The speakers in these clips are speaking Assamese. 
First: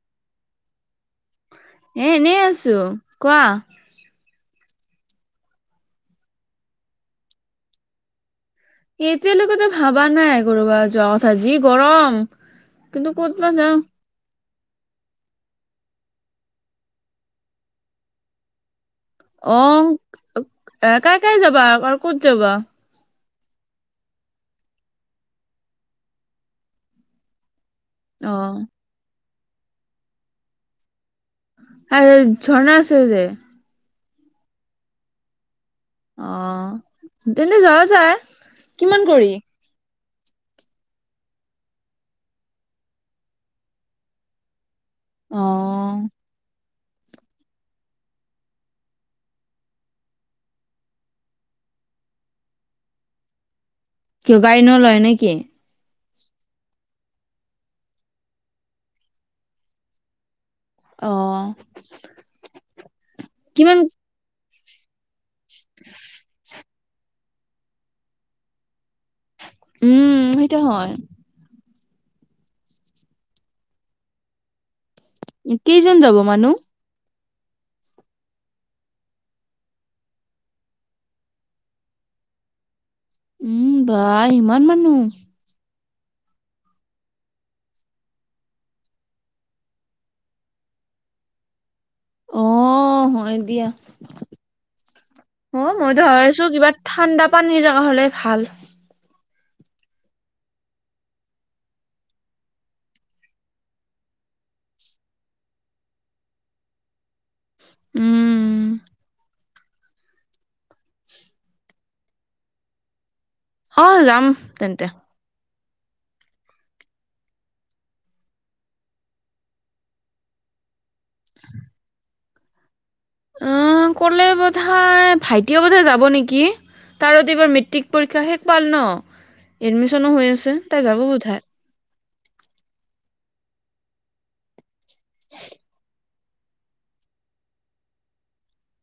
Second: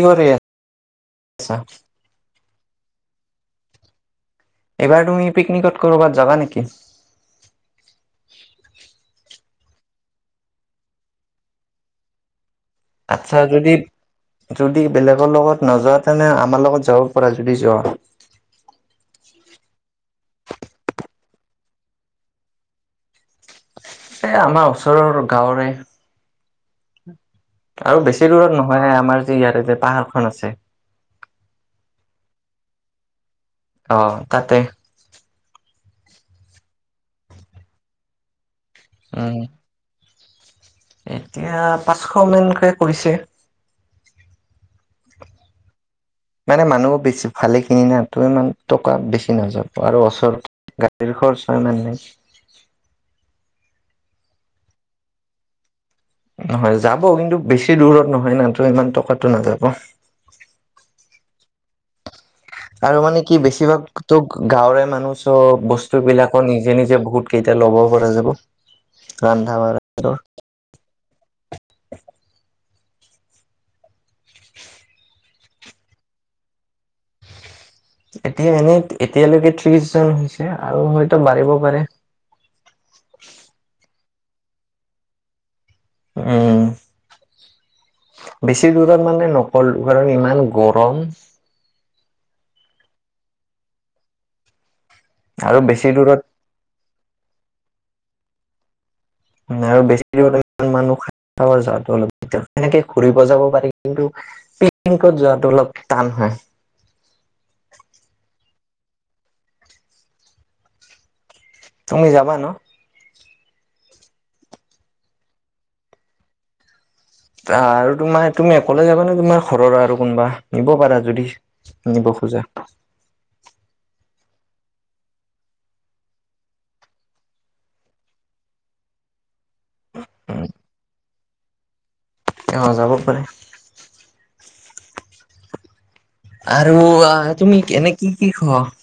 কি কৰে এহ এনে আ ছো কোৱা এইবাৰ তুমি পিকনিকত কৰবাত যাবা নেকি? এতিয়ালৈকেতো ভাবা নাই কৰবাত যোৱা কথা যি গৰম কিন্তু আচ্ছা ক'ত বা যদি যাওঁ যদি বেলেগৰ লগত নাযোৱা তেনে আমাৰ লগত যাব পৰা যদি যোৱা অহ কাক কিয় যাবা আৰু ক'ত যাবা এহ আমাৰ ওচৰৰ গাঁৱৰে আৰু বেছি অ দূৰত নহয় আমাৰ ইয়াৰে যে পাহাৰ খন আছে আৰু ঝৰ্ণা আছে যে? অহ তাতে। অহ তেন্তে যোৱা যায় কিমান কৰি উম। এতিয়া পাঁচশ মানকে কৰিছে অহ মানে মানুহো বেছি ভালে কিনি না তো ইমান টকা বেছি নাযাব আৰু ওচৰত গাড়ীৰ খৰচা ইমান নাই কিয় গাড়ী নলয় নেকি? নহয় যাব কিন্তু বেছি দূৰত নহয় নো ইমান টকাটো নাযাব অহ আৰু মানে কি বেছিভাগ তোক গাঁৱৰে মানুহ সব চঅ বস্তু বিলাকো নিজৰ নিজে নিজে বহুত কেইটা ল'ব পৰা যাব ৰন্ধা বঢ়া উম সেইটো হয় [unintelligible] কেইজন যাব মানুহ? এতিয়া এনেই এতিয়ালৈকে ত্ৰিশ জন হৈছে আৰু হয়তো বাঢ়িব পাৰে বাহ ইমান মানুহ উম বেছি দূৰত মানে নকললো কাৰণ ইমান গৰম অহ হয় দিয়া। আৰু অহ বেছি মই তো দূৰত ভাবিছোঁ কিবা ঠাণ্ডা পানী জগা হ'লে ভাল আৰু বেছি মানুহ খাব যোৱাটো অলপ সেনেকে ঘুৰিব যাব পাৰি কিন্তু পিকনিঅত যোৱাটো অলপ টান হয়। উম তুমি যাবা ন? অহ যাম তেন্তে আৰু তোমাৰ তুমি অকলে যাবানে তোমাৰ ঘৰৰ আৰু কোনোবা নিব পাৰা যদি নিব খোজা অহ ক'লে বোধাই ভাইটি বোধাই যাব নেকি তাৰ এইবাৰ মেট্ৰিক পৰীক্ষা শেষ পাল ন এডমিচনো হৈ আছে তাই যাব বোধাই এ যাব পাৰে। আৰু তুমি এনে কি- কি খৱ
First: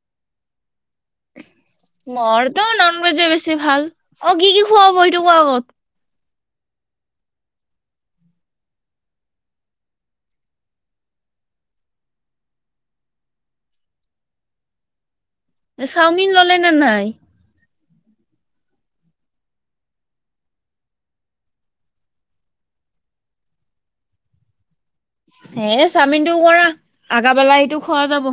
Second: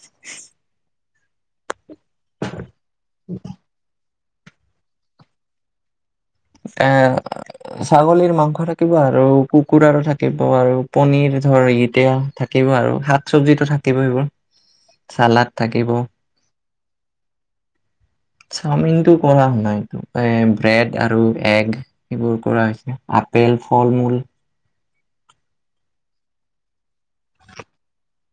মৰটো নন ভেজে বেছি ভাল। অহ ', কি - কি খুৱাব এইটো কোৱা আগত। এ ছাগলীৰ মাংস থাকিব আৰু কুকুৰাৰো থাকিব আৰু পনিৰ ধৰ এতিয়া থাকিব আৰু শাক চবজিতো থাকিব এইবোৰ। চালাড থাকিব চাওমিন ললে নে নাই। চাওমিনটো কৰা নাই এইটো এহ ব্ৰেড আৰু এগ এইবোৰ কৰা হৈছে আপেল ফল মূল। এ চাওমিনটোও মৰা আগাবেলা সটো খোৱা যাব।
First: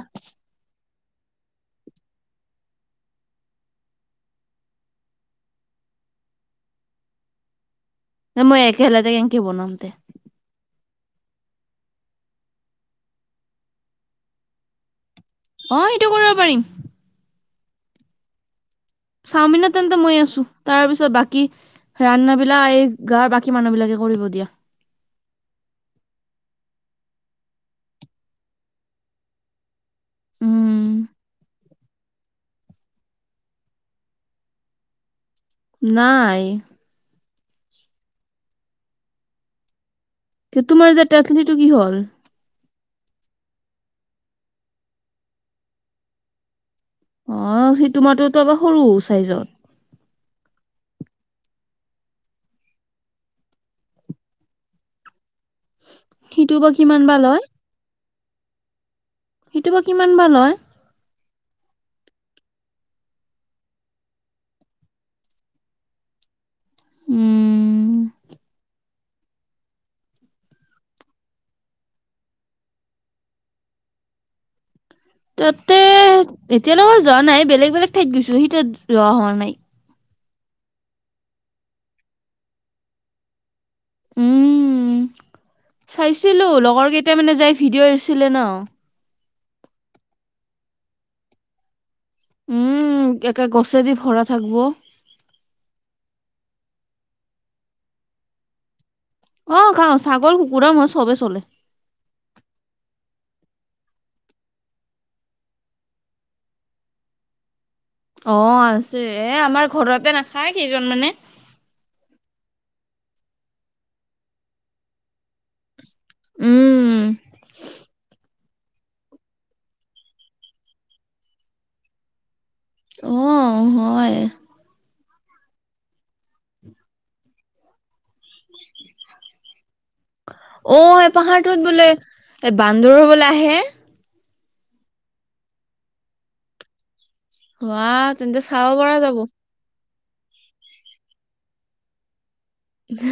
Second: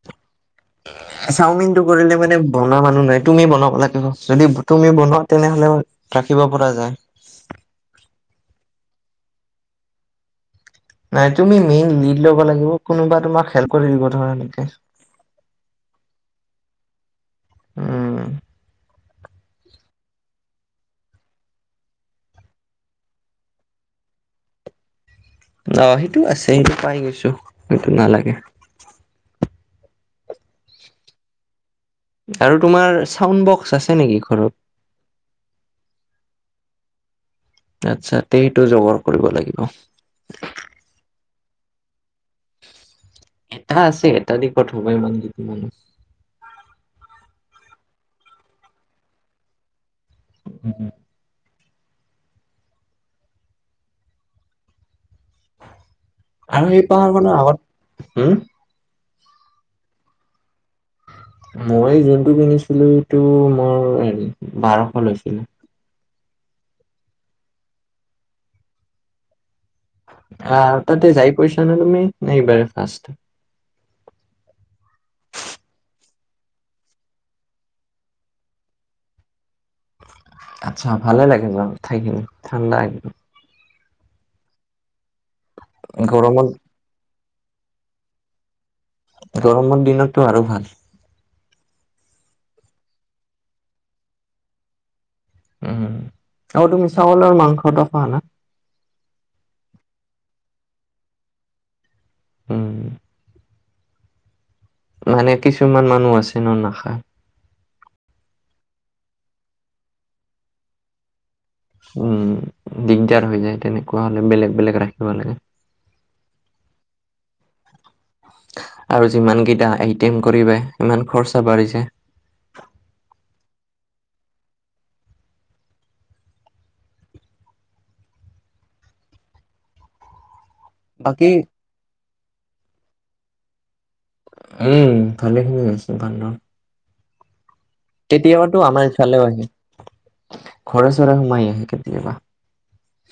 চাওমিনটো কৰিলে মানে বন মানুহ নাই তুমি বনাব লাগিব যদি তুমি বনোৱা তেনেহলে ৰাখিব পৰা যায়। ন মই একেলাতে কেকে বনামতে। নাই তুমি মেইন লিড ল'ব লাগিব কোনোবা তোমাক খেল কৰি দিব ধৰা এনেকে। অহ ', সেইটো কৰিব পাৰিম। উম', চাওমিনত তেন্তে ময়ে আছো তাৰপিছত বাকী ৰান্নাবিলাক এই গাঁৱৰ বাকী মানুহ বিলাকে কৰিব দিয়া। অহ ', সেইটো আছে সেইটো পাই গৈছো সেইটো নালাগে। উম', আৰু তোমাৰ চাউণ্ড বক্স আছে নেকি ঘৰত। নাই। আচ্ছা সেইটো জগৰ কৰিব লাগিব। তোমাৰ যে সিটো কি হল? এটা আছে এটা দিশত হবই ইমান কেইটা মানুহ অহ ', সিটোমাৰোতো আাৰ সৰু চাইজত। উম - উম [inaudible] সিটো আৰু বা সেই কিমান বাল পাহাৰখনৰ লৈ আগত হম', সেইটো বা কিমান বাৰ লয়? মই যোনটো কিনিছিলো এইটো মোৰ হে বাৰশ লৈছিলে। উম', আহ তাতে যাই পাইছা নে তুমি এইবাৰ ফাৰ্ষট। তাতে এতিয়ালৈকে যোৱা নাই বেলেগ - বেলেগ ঠাইত গৈছোহি ত যোৱা হোৱা নাই। আচ্ছা ভালে লাগে জ ঠাইখিনি ঠাণ্ডা একদম। উম', গৰমত চাইছিলো লগৰ কেইটা। মানে যাই ভিডিঅ' এৰিছিলে ন। গৰমৰ দিনতটো আৰু ভাল। উম ', একে গছেদি ভৰা থাকিব। উম ', আৰু তুমি চাউলৰ মাংসটো খোৱা না? অহ ', খাওঁ ছাগল কুকুৰা ম চবেই চলে। উম ', মানে কিছুমান মানুহ আছে ন নখা। অহ ', আছে এ আমাৰ ঘৰতে নাখায় কেইজন মানে। উম ', দিগদাৰ হৈ যায় তেনেকুৱা হলে বেলেগ বেলেগ ৰাখিব লাগে। উম', আৰু যিমান কেইটা এটি এম কৰিব সিমান খৰচা বাঢ়ি যায়। অ হয় [unintelligible] অ এই বাকী পাহাৰটোত বোলে এ বান্দৰ বোলে আহে উম ভালেখিনি আছে বান্দৰ অঁ তেন্তে কেতিয়াবাতো চাব আমাৰ পৰা যাব ইফালেও আহে ঘৰে চৰে সোমাই আহে কেতিয়াবা হি হি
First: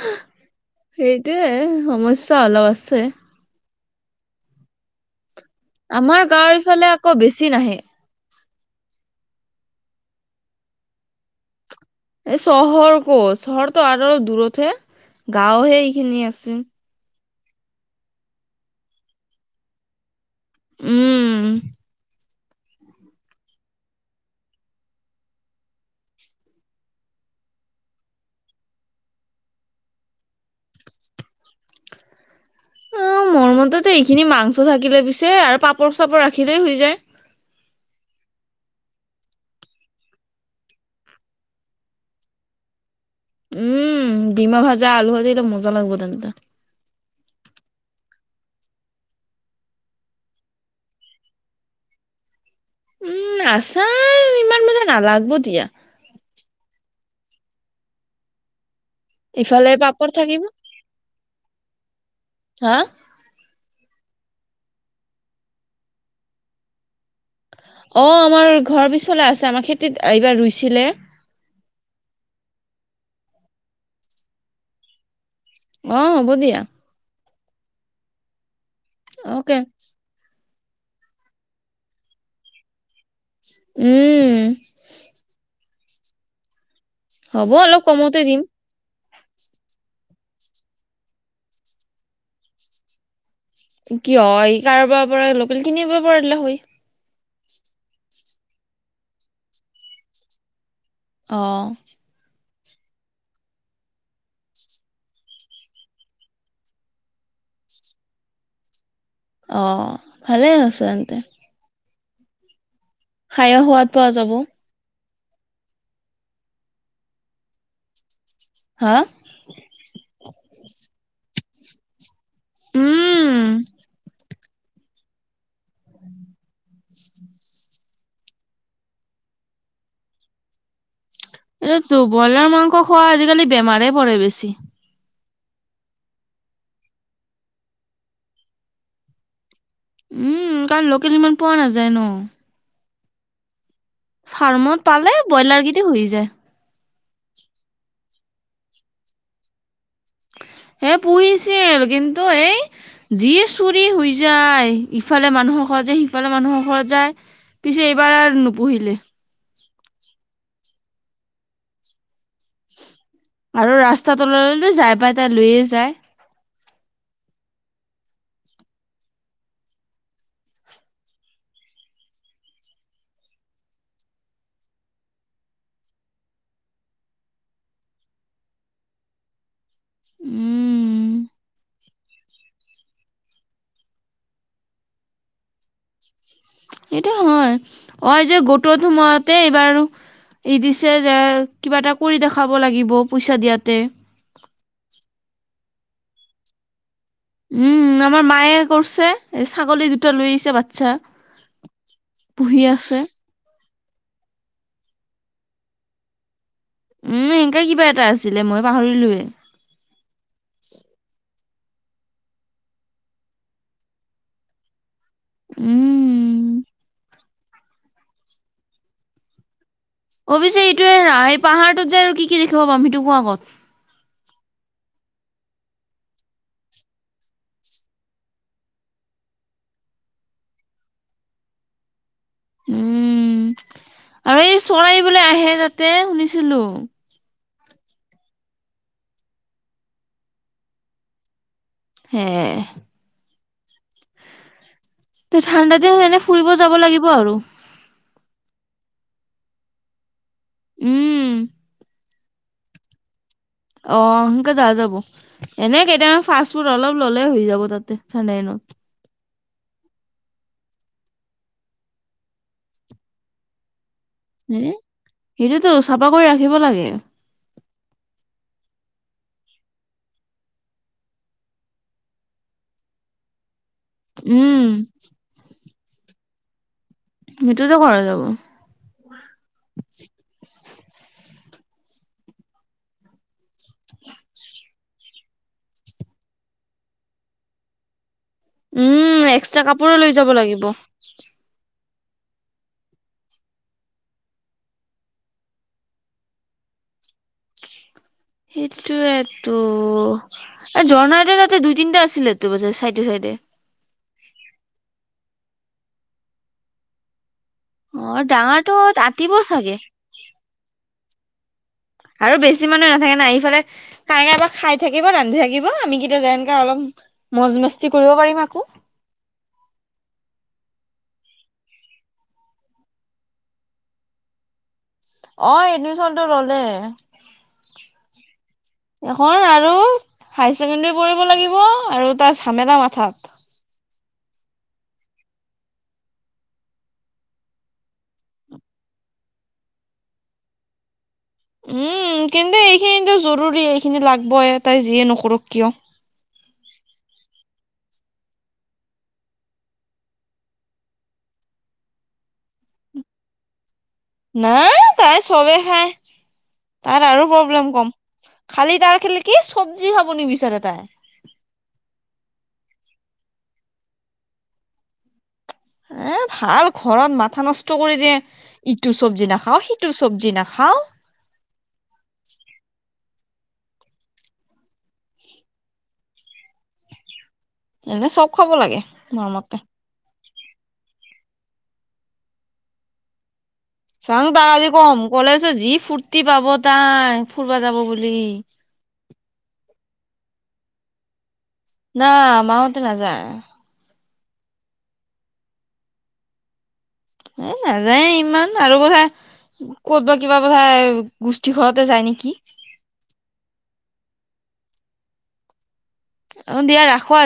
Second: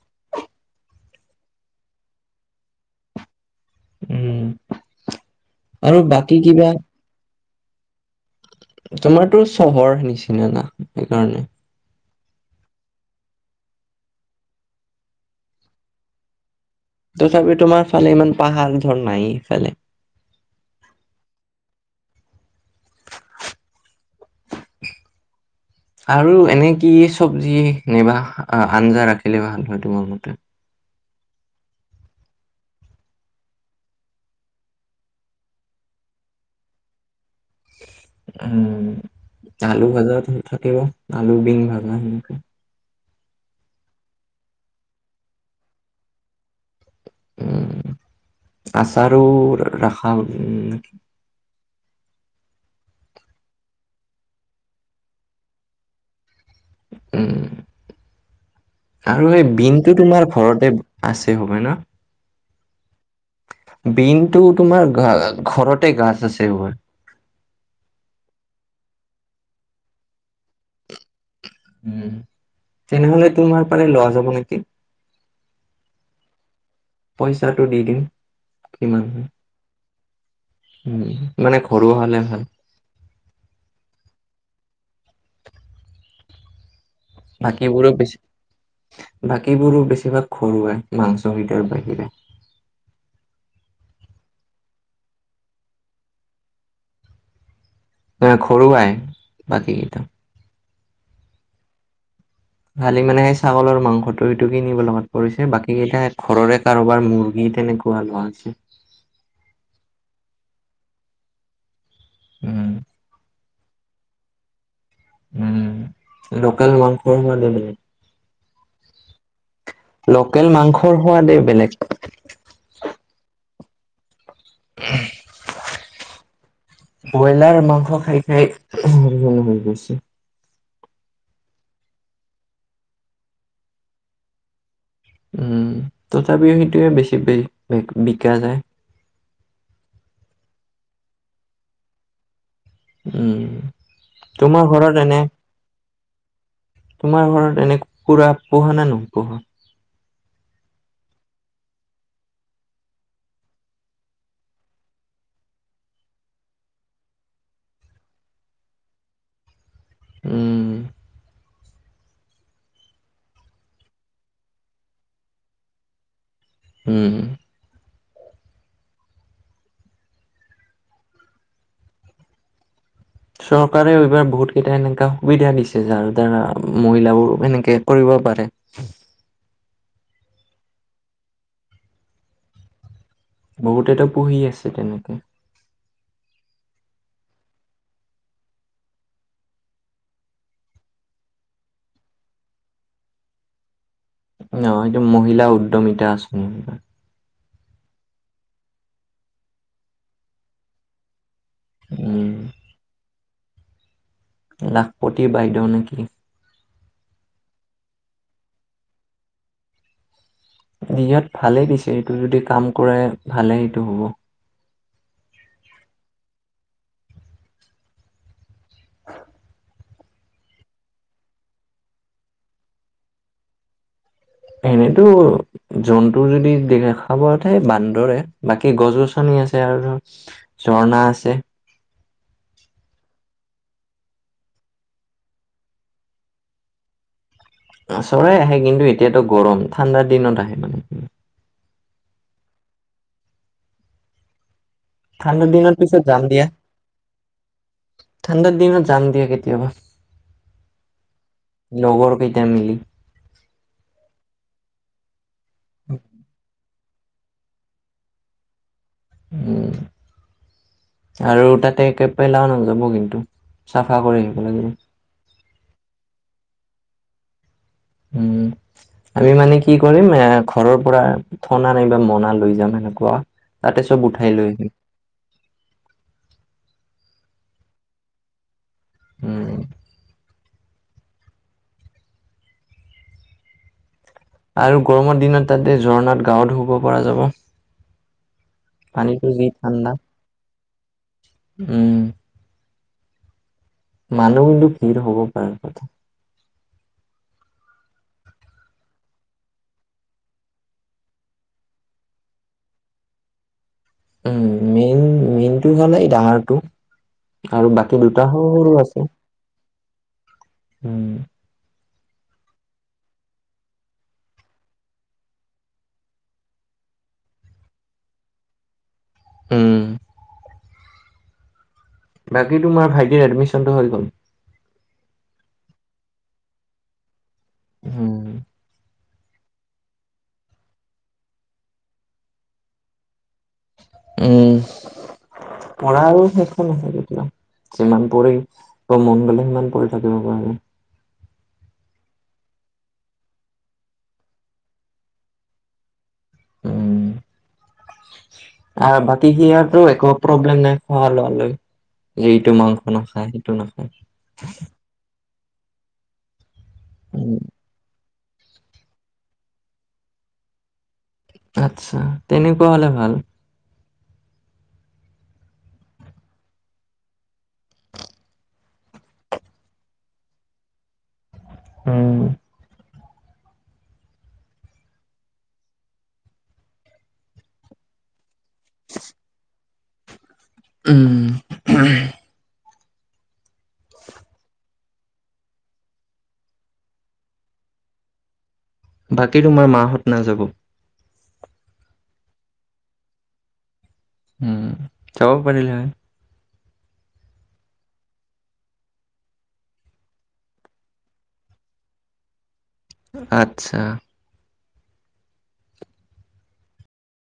হিক সেইটোৱে সমস্যা অলপ আছে উম আৰু আমাৰ বাকী কিবা গাঁৱৰফালে আকৌ বেছি নাহে তোমাৰতো চহৰ নিচিনা না সেইকাৰণে এই চহৰ ক' চহৰটো আৰু দূৰতহে গাঁৱৰহে এইখিনি আছে তথাপি তোমাৰ ফালে ইমান পাহাৰ ধৰ নাই সিফালে উম আৰু এনে কি চবজি নাইবা আঞ্জা ৰাখিলে ভাল হয় তোমাৰ মতে অ মোৰ মতেতো এইখিনি মাংস থাকিলে পিছে আৰু পাপৰ চাপৰ ৰাখিলেই হৈ যায় উম আলু ভাজা থাকিব আলু বিন ভাজা সেনেকে উম ডিমা ভাজা আলু ভাজি টো মজা লাগিব তেন্তে উম আচাৰো ৰখা উম উম আছাৰ ইমান মানে নালাগব দিয়া উম আৰু সেই ইফালে বিনটো পাপৰ তোমাৰ থাকিব ঘৰতে আছে হব ন হা বিনতটো তোমাৰ ঘ ঘৰতে গাছ আছে এইবোৰ অ আমাৰ ঘৰৰ পিছলৈ আছে আমাৰ খেতিত এইবাৰ ৰুইছিলে উম তেনেহলে তোমাৰ পাৰে লোৱা যাব নেকি অঁ হ'ব দিয়া পইচাটো দি দিম কিমান হয় অকে উম মানে ঘৰুৱা হ'লে ভাল উম হ'ব অলপ বাকীবোৰো বেছি কমতে দিম বাকীবোৰো বেছিভাগ ঘৰুৱাই মাংসকেইটাৰ বাহিৰে কি হয় কাৰোবাৰ পৰা লোকেল খিনিব পৰিলে হয় তমাৰ খৰুৱাই বাকী কেইটা অঁ খালি মানে সেই ছাগলৰ মাংসটো সেইটো কিনিব লগাত পৰিছে বাকী কেইটা ঘৰৰে কাৰোবাৰ মুৰ্গী তেনেকুৱা লোৱা হৈছে অ ভালে হৈছে তেন্ত উম খাইয়ো সোৱাদ পোৱা যাব উম লোকেল মাংস মানে হা লোকেল মাংসৰ সোৱাদেই বেলেগ উম উম ব্ৰইলাৰ মাংস খাই [unintelligible] হৈ গৈছে এইটো বইলাৰ মাংস খোৱা আজিকালি বেমাৰে পৰে বেছি উম তথাপিও সেইটোৱে বেছি বিকা যায়। উম কাৰণ লোকেল ইমান পোৱা নাযায় ন। উম। তোমাৰ ফাৰ্মত ঘৰত পালে এনে, ব্ৰইলাৰ কেইটা হৈ যায় তোমাৰ ঘৰত এনে কুকুৰা পোহা না নপোহা? হে পুহিছিল কিন্তু এই যি চুৰি হৈ যায় ইফালে মানুহৰ ঘৰত যায় সিফালে মানুহৰ ঘৰত যায় পিছে এইবাৰ আৰু নুপুহিলে। উম আৰু ৰাস্তা ওলালে যাই পাই তাই লৈয়ে যায় উম চৰকাৰে এইবাৰ বহুত কেইটা এনেকা সুবিধা দিছে যাৰ দ্বাৰা মহিলাবোৰ এনেকে কৰিব পাৰে। উম। বহুতেতো পুহী আছে। এইটো হয়, হয় যে গোটৰ সময়তে এইবাৰ ই দিছে যে কিবা এটা কৰি দেখাব লাগিব পইচা দিয়াতে নহয় এইটো মহিলা উদ্যমিতা আঁচনি। উম আমাৰ মায়ে কৰিছে ছাগলী দুটা লৈ আহিছে বাচ্ছা। উম পুহি আছে। লাখপতি বাইদেউ নেকি। উম এনেকে কিবা এটা আছিলে মই পাহৰিলোৱে। [unintelligible] ভালেই দিছে এইটো যদি কাম কৰে ভালে সেইটো হ'ব। উম অৱশ্যে ইটোৱে এই পাহাৰটোত যাই আৰু কি কি দেখিব পাম সিটো কোৱা আগত। এনেতো জন্তু যদি দেখা পোৱা তে বান্দৰে বাকী গছ গছনি আছে আৰু ঝৰ্ণা আছে। উম আৰু এই চৰাই বোলে আহে তাতে শুনিছিলো। চৰাই আহে কিন্তু এতিয়াতো গৰম ঠাণ্ডাৰ দিনত আহে মানে হে তই ঠাণ্ডাৰ দিনত ঠাণ্ডা দিন পিছত এনে যাম দিয়া ফুৰিব যাব লাগিব আৰু ঠাণ্ডাৰ দিনত যাম দিয়া কেতিয়াবা উম টা মিলি অ সোনকে যোৱা যাব এনে কেইটামান ফাষ্ট ফুড অলপ ল'লে হৈ যাব তাতে ঠাণ্ডা দিনত উম আৰু তাতে একে পেলাও নাযাব কিন্তু চাফ চাফা কৰি আহিব হে লাগিব সেইটোতো চাফা কৰি ৰাখিব লাগে। উম আমি মানে কি কৰিম এ ঘৰৰ পৰা থনা নাইবা মনা লৈ যাম সেনেকুৱা। তাতে চব উঠাই লৈ উম আহিল সেইটোতো কৰা যাব উম [inaudible] আৰু গৰমৰ দিনত তাতে ঝৰ্ণাত গাঁৱত ধুব পৰা যাব উম পানীটো যি এক্সট্ৰা ঠাণ্ডা। কাপোৰে লৈ যাব লাগিব মানহ কিন্দু ভিৰ হব পাৰ কথা সেইটোটো ঝৰ্ণাৰটো তাতে দুই তিনিটা আছিল ত ব চাইডে চাইডে উম মেইন মেইনটো হলে এই ডাঙৰটো আৰু অ বাকী দুটা স সৰু আছে উ উম আৰু বেছি মানুহ নাথাকে না আহিফালে কাইব খাই থাকিব ৰান্ধি থাকিব আমি কেতিয়া যে এনকে অলপ মজমস্তি কৰিব পাৰিম আকৌ হম বাকী তোমাৰ ভাইটিৰ এডমিনটো হৈ গ'ল অ এডমিচনটো ললে উম এখন আৰু হাই ছেকেণ্ডৰী পঢ়িব লাগিব আৰু তাৰ ঝামেলা মাথাত উম পঢ়া আৰু শেষ আছে কেতিয়া যিমান পঢ়ি বা মন গলে সিমান পঢ়ি থাকিব পাৰে উম কিন্তু এইখিনিতো জৰুৰী এইখিনি লাগবই তাই যিয়ে নকৰক কিয় উম আৰু বাকী সেয়াতটো একো প্ৰব্লেম নাই খোৱা লোৱ লৈ যটো মাংস নাখায় সেইটো নাখ ন তাই চবে খ তাত আৰু উম প্ৰব্লেম কম খালি তাৰ খেলে কি চব্জি খাব নিবিচাৰে তাই আত্ছা তেনেকুৱা হলে ভাল এ ভাল ঘৰত মাথা নষ্ট কৰি যে ইটো চব্জি নাখাও সিটো চব্জি নাখাও উম [inaudible] এ চ খাব লাগে মৰমতে উম চাং তাই আজি কম কলে পিছত যি ফূুৰ্তি পাব তাই ফুুৰব যাব বুলি বাকী তোমাৰ মাহঁত নাযাব ন মাওতে নাযায় উম যাব পাৰেিল হে এ নাযায়ে ইমান আৰু কথা ক'ত বা কিবা কথা গোষ্ঠী খতে যাই নেকি আচ্ছা অ দিয়া ৰাখো আ